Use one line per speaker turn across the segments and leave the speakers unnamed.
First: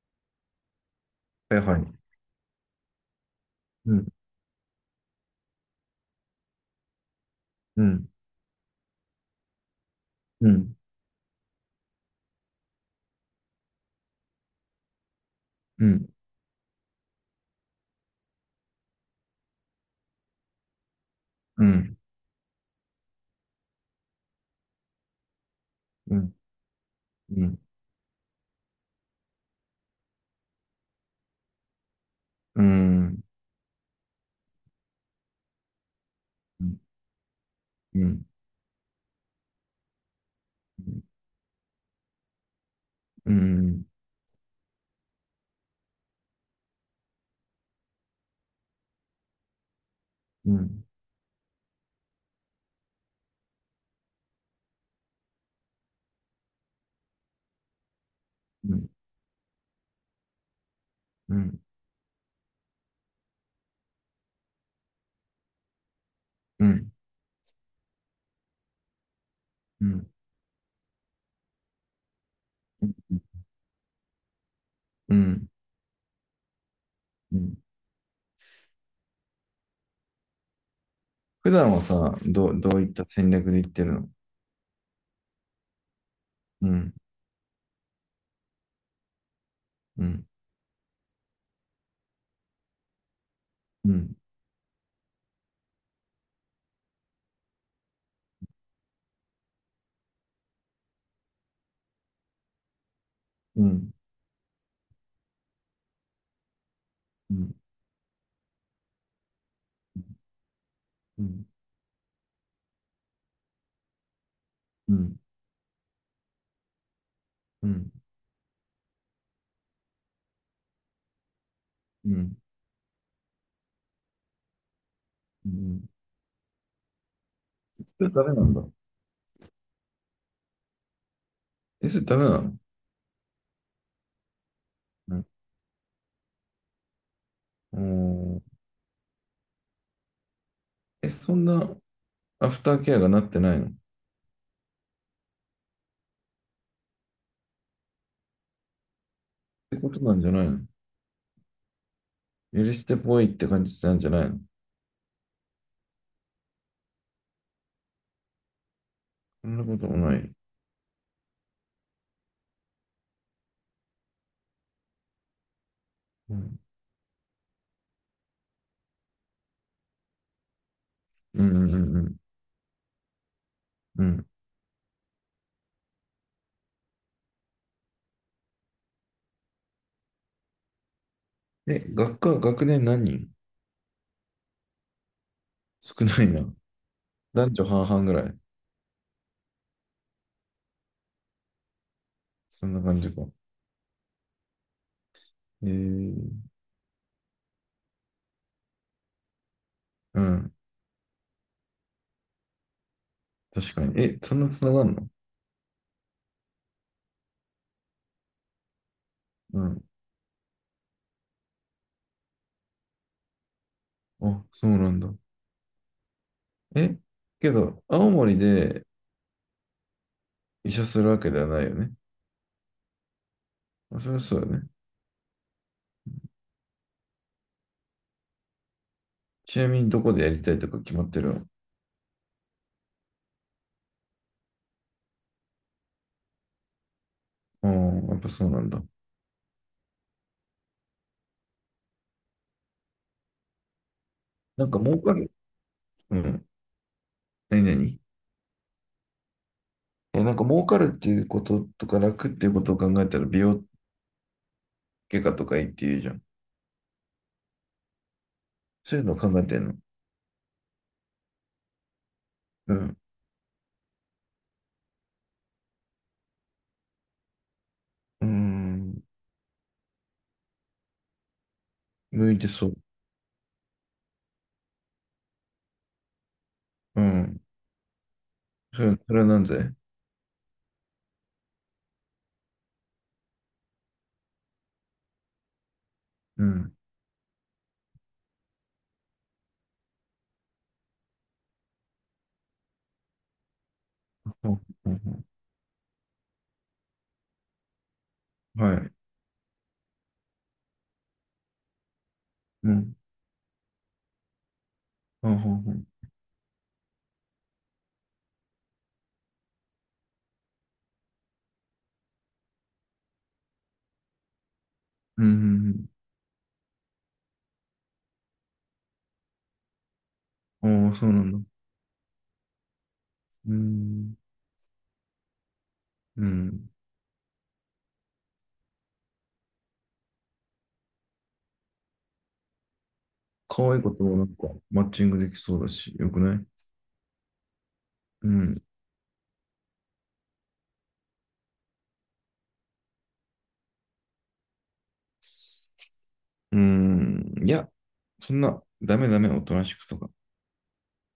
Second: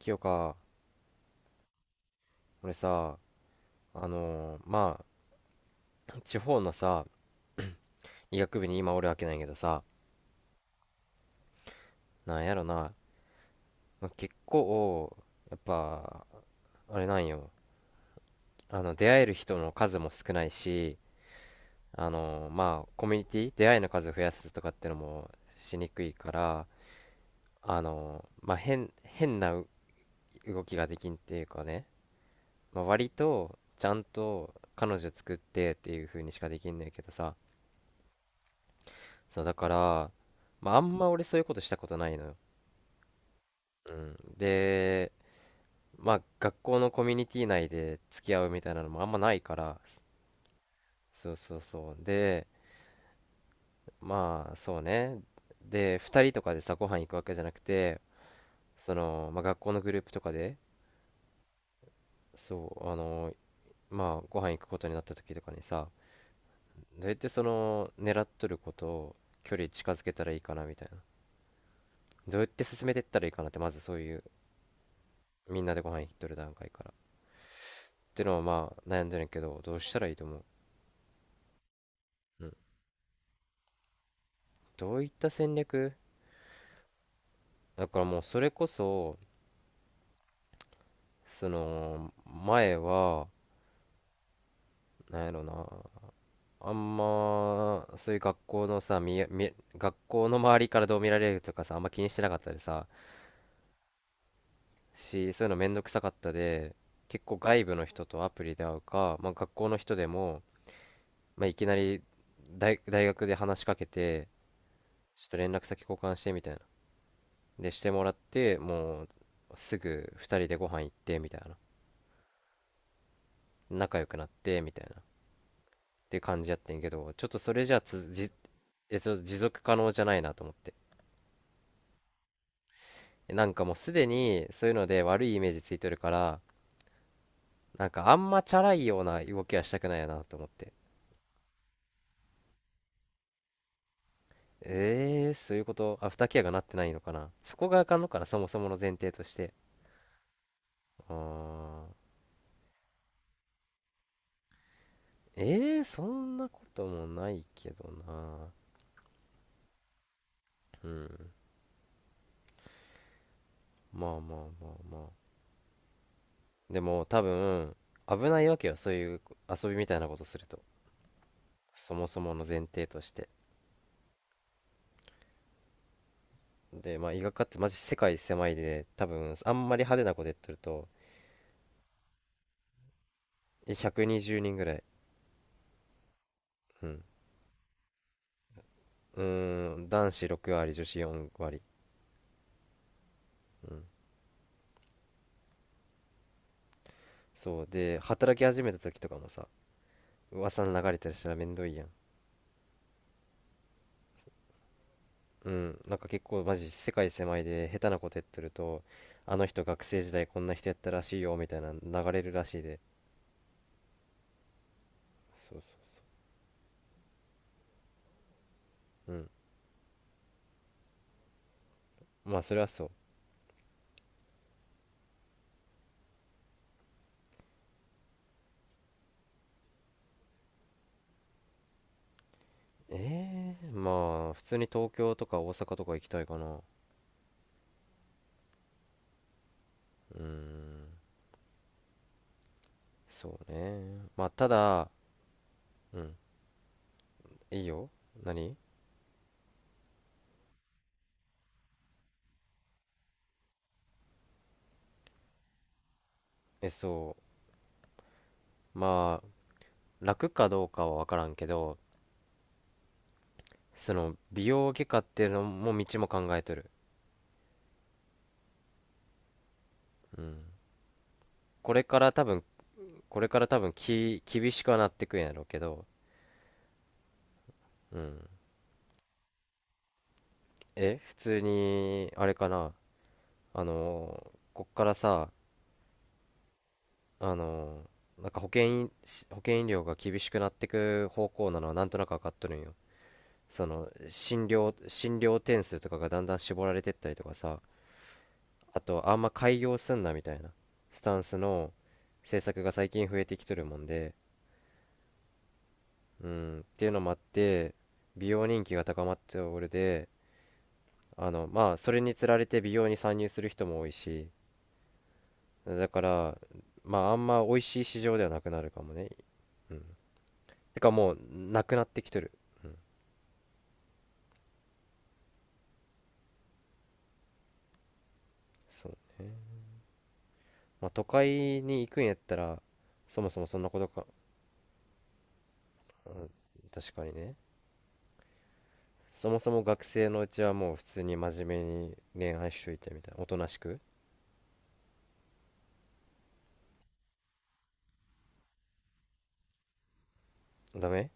清か。
はいはい。
俺さ、
うん、
あのーま地方のさ、
うん、
医学部に今おるわけないけどさ、
うん、
なんやろな、結構やっ
うん、
ぱあれなんよ。出会える人の数も少ないし、
うん、
コミュニティ出会いの数を増やすとかってのもしにくい
う
か
ん、
ら、
うん、
変な動きができんっていうかね、
うん、
まあ、
う
割
ん、
とちゃんと彼女作ってっていう風にしかできんねんけどさ。
うん、
そうだから、まあ、あ
う
ん
ん、
ま俺そういうことしたことないのよ。
うん、
うん。で、まあ学校のコミュニティ内で付き合うみたいなのもあんまないから、
うん、
そうそうそう。で、まあそうね。で、2人とかでさ、ご飯行くわけじゃなくて、
うん、
その、まあ、学校のグループとかで、
うん、
そうご飯行くことになった時とかにさ、
うん、
どうやってその狙っとることを、距離近づけたらいいかなみたいな、どうやって進めてったらいいかなって、まずそういう
うん。
みんなでご飯行っとる段階から
うん、
ってのはまあ悩んでるんやけど、どうしたらいいと思う？
普段はさ、
うん、
どういった戦略で言ってるの？
どういった戦略。
うん、
だからもうそれこそ、
うん、
その前は
うん、
なんやろな、あんまそういう学校のさ学校の周りからどう見られるとかさ、あんま気にしてなかったでさ、
うん、
しそういうのめんどくさかったで、結
う
構
ん、
外部の人とアプリで会うか、まあ、学校の人でも、
う
まあ、
ん、
いきなり大学で話しかけて、
うん、
ちょっと連絡先交換してみたいな。
う
でして
ん、
もらって、もうすぐ2人でご飯行ってみたいな、
うん、
仲良くなってみたいなっ
うん。
て感じやってんけど、ちょっとそれじゃ
それダメなんだ。
ちょっと持続可能じゃないなと思って、
え、それダメなの？
なんかもうすでにそういうので
う
悪
ん。
いイメージついてるから、
お
なんかあん
ー。
まチャラいような動きはしたくないよなと思って。
え、そんな、アフターケアがなってないのっ
そういうこと、アフターケアがなってないのかな、そこがあかんのかな、そもそもの前提として。
てことなんじゃないの？
あー。
許してぽいって感じなんじゃないの？
えー、そんなこともないけどな。
そんなこともない。
うん。まあまあ、まあまあ、
うん。
でも多分危ないわけよ、そういう遊びみたいなことすると、
うんうんう
そ
んう
も
ん。
そもの前提として。
うん。
で、まあ医学科ってマジ世界狭いで、多分あんまり派手なことやってると、
え、学年何人？
120人ぐらい。
少ないな。
うん。
男女半々ぐらい。
うーん、男子6割、女子4割。
そんな感じか。
うん、
えー、
そうで働き始めた時とかもさ、
うん。
噂の流れたりしたらめんどいやん。
確かに。え、そんなつながんの？
うん、なんか結構マジ世界狭いで、下手なことやってると、あの
う
人
ん。
学生時代こんな人やったらしいよみたいな、流れるらしいで。
あ、そうなんだ。
そうそ
え、けど、青森で
う。うん、
医者するわけではないよね。
まあそれはそう。
まあ、そりゃそうだよね。ちなみにどこでやりたいとか決まってるの？
ええ、まあ普通に東京とか大阪とか行きたいかな。
ああー、やっぱそうなんだ。
うーん、そうね、まあた
なんか
だ、
儲かる。
うん、
うん。
い
何
いよ。
何？
何？
え、なんか儲かるっていうこととか楽っていうことを考えたら美容外科とかいいって言うじゃん。
え、そう、
そういうの
まあ、
考えてんの？
楽かどうかは分からんけど、
うん。
その美容外科っていうのも道も考えとる。
うん。
うん。これから多
向い
分
てそう。
これから多分厳しくはなってくんやろうけど、
うん。
うん。
それはなんぜ。
普通にあれかな。こっからさ、
うん。
あのなんか保険医保険医療が厳しくなってく方向なのはなんとなく分かっとるんよ。その、
ほうほう
診
ほ
療点数とかがだんだん絞られてったりとかさ、
う、は
あ
い。
と、あんま開業すんなみたいなスタンスの政策
う
が最
ん。
近増えてきとるもんで、
ほうほうほう。
うん、っていうのもあって、美容人気が高まっておるで、それにつられて美容に参入する人も多いし、
う
だ
ん。
から、まああんま美味しい市場ではなくなるかもね。
あ
てか、
あ、そ
も
う
う
なんだ。
なくなってきとる。
うん。うん。
そう、まあ都会に行くんやったら、そもそもそん
可
なこ
愛い
と
子と
か。
もなんかマッチングできそうだし、よくない？
確かにね。
うん。
そもそも学生のうちは、もう普通に真面目に恋愛しといてみたいな、おとなしく。
うん。いや、そんな、ダメダメ、おとなしくとか。
ダメ？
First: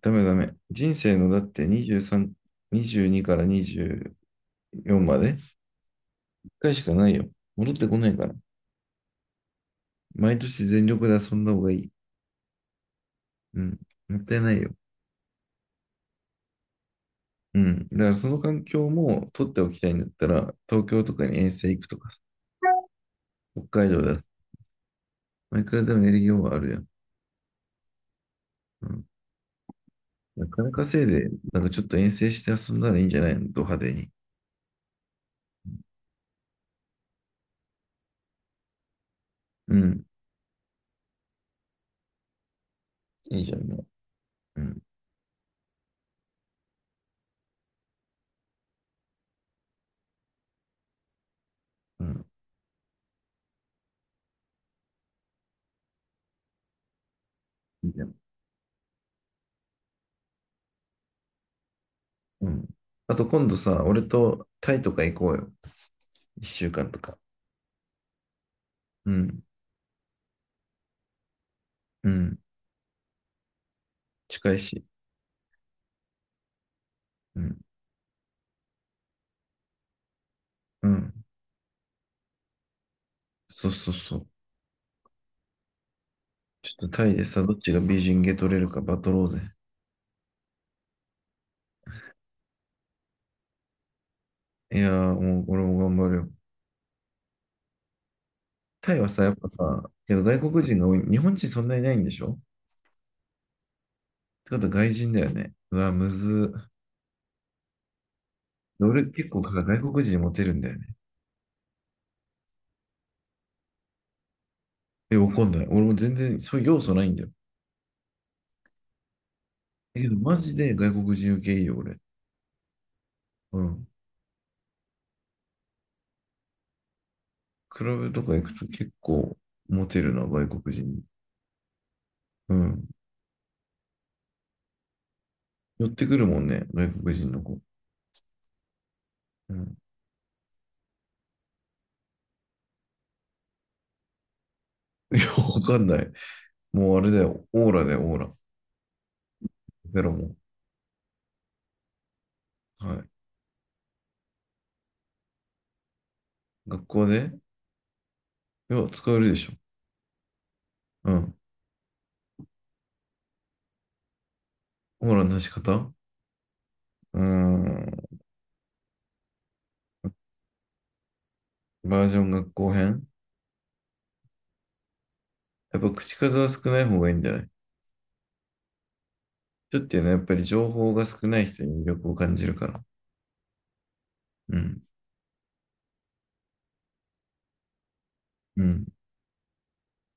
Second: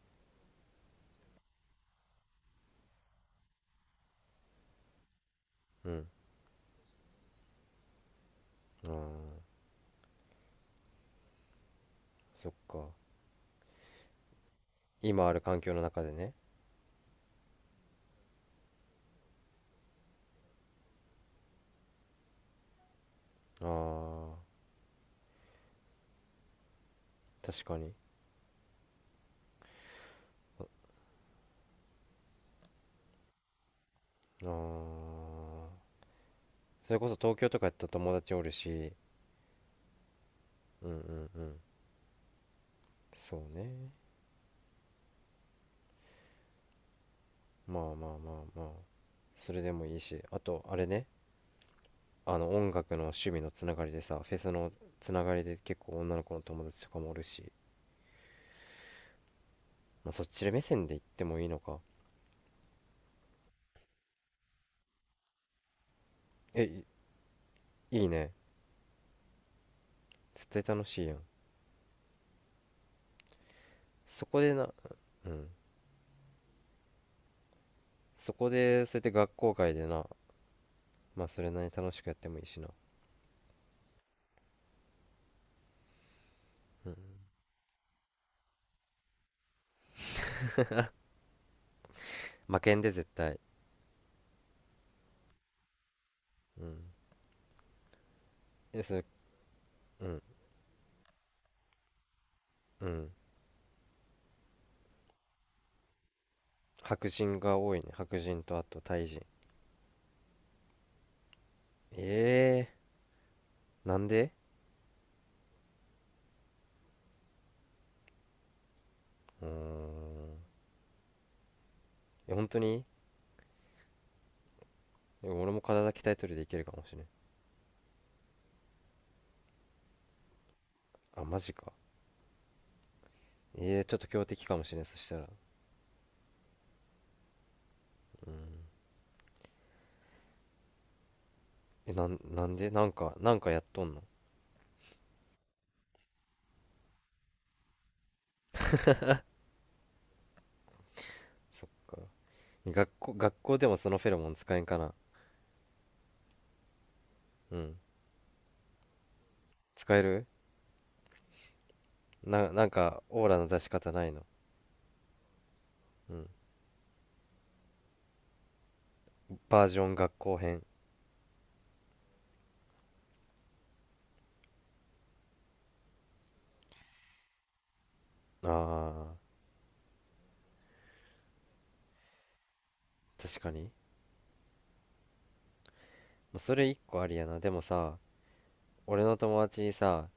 ダメダメ。人生のだって23、22から24まで、一
うん。
回しかないよ。戻ってこないから。
あー、
毎年全力で遊んだ方がいい。
そっか。
うん。もったいないよ。
今ある環境の中でね。
うん。だからその環境も取っておきたいんだったら、東京とかに遠征行くとか、北海道だ。
あ
まあ、いくらでもやりようはあるやん。
ー、確かに。
うん。なかなかいで、なんかちょっと遠征して遊んだらいいんじゃないの、ド派手に。
あー、それこそ東京とかやったら友達おるし、
うん。
うんうんうん、そ
いい
う
じゃんね。
ね。
うん。
まあまあまあまあ、それでもいいし、あとあれね、
うん。
音楽の趣味のつながりでさ、フェスのつながりで結構女の子の友達とかもおるし、
いいじゃん。
まあ、そっちで目線で行ってもいいのか。
うん。あと今度さ、俺とタイとか行こうよ。一
え、
週
い
間とか。
いいね。
うん。
絶対楽しいやん。
うん。
そこで
近い
な、
し。
うん、
うん。
そこでそうやって学校外でな、
うん。
まあそれなりに楽しくやってもいいしな。
そうそうそう。ちょっと
う
タ
ん。
イでさ、どっちが美人ゲ取れるかバトろうぜ。
負けんで絶対。
いやー、もう俺も頑張るよ。
うん、え、そ
タイ
れ、
はさ、やっぱさ、
う
け
ん、
ど外国人が多い。日本人そんなにいないんでしょ？っ
うん、
てことは外人だよね。うわ、むず。
白人が多いね、白人と、あとタイ
俺
人。
結構外国人にモテるんだよね。
ええー、なんで？
え、わかんない。俺も全然そういう要素ないんだよ。
うん、
だけどマジで外国人受けいいよ、俺。
え、本当に？
うん。
でも俺も体鍛えとルでいけるかもしれん。
クラブとか行くと結構モテるな、外国人に。
あ、マジか。
うん。
えー、ちょっと強敵かもしれん、そしたら。
寄ってくるもんね、外国人の子。
うん。
うん。
え、なんでなんかやっとんの？
いや、わかんない。もうあれだよ。オーラだよ、オーラ。ベロも。
そっか。学
はい。
校、学校でもそのフェロモン使えんかな。
学校で、
うん。
いや、使えるでしょ。
使える？
うん。
なんか、オーラの出し方ないの？
オーラの出し方、う
うん。
ーん。
バージョン学校編。
バージョン学校編。やっぱ口数は少ない方がいいんじゃない？
あ
ちょっていうのはやっぱり情報が少ない人に魅力を感じるから。
ー、確かに。
うん、
まあそれ一個ありやな。でもさ、
うん、
俺の友達にさ、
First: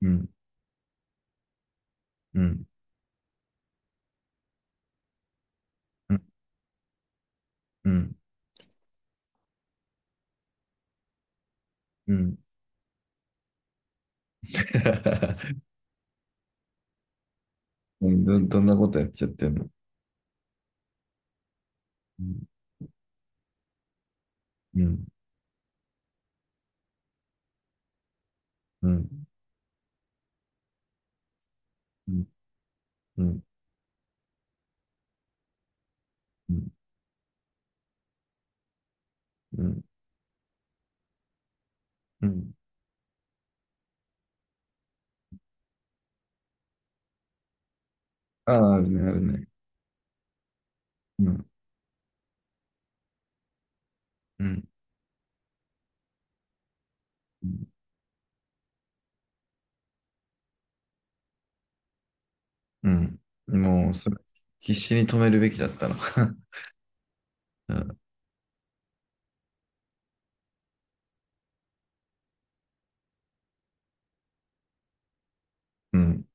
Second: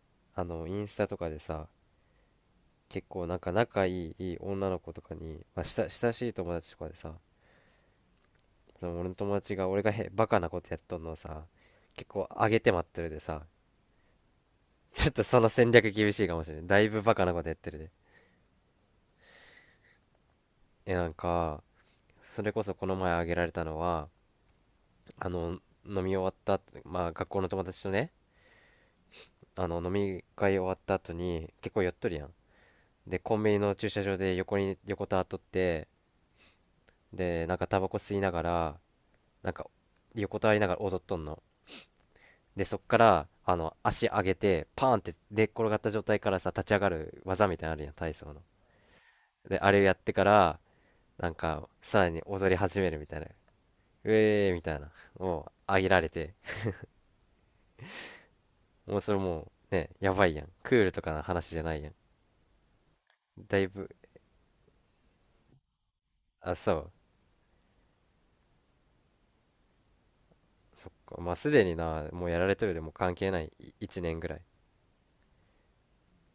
うん、
インスタとかでさ、
うん、
結構なんか仲いい、いい女の子とかに、まあ、親
うん、
しい友達とかでさ、
うん、
その俺の友達が、俺がバカなことやっとんのをさ、結
う
構
ん。
上げて待ってるでさ。ちょっとその 戦略厳しいかもしれない、だいぶバカなことやってるで。
うん、どんなことやっちゃってんの？
え、なんか、
う
そ
ん、
れこそこの前あげられたのは、
うん、
あの飲み終わった後、まあ学校の友達とね、
うん、
飲み会終わった後に結構酔っと
う
る
ん、
やん。で、
う
コ
ん、
ンビニの駐車場で横に横たわっとって、で、なんかタバコ吸いながら、なん
う
か
ん、
横たわりながら踊っとんの。
うん。
で、そっから、足上げて、パーンって寝っ転がった状態からさ、立ち上がる技みたいなのあるやん、体操の。
ああ、あるね、あるね。
で、あれをやってから、な
う
ん
ん、
か、さらに踊り始めるみたいな。
う
えーみ
ん、
たいな。もう上げられて、
うん。
もうそれもう、ね、やばいやん。クールとかの話じゃないやん。
うん、
だいぶ、
もう、それ、必死に止めるべきだったの？
あ、そう。
うん、
そっか。まあ、すでにな、もうやられてるでも関係ない。1年ぐらい。
うん。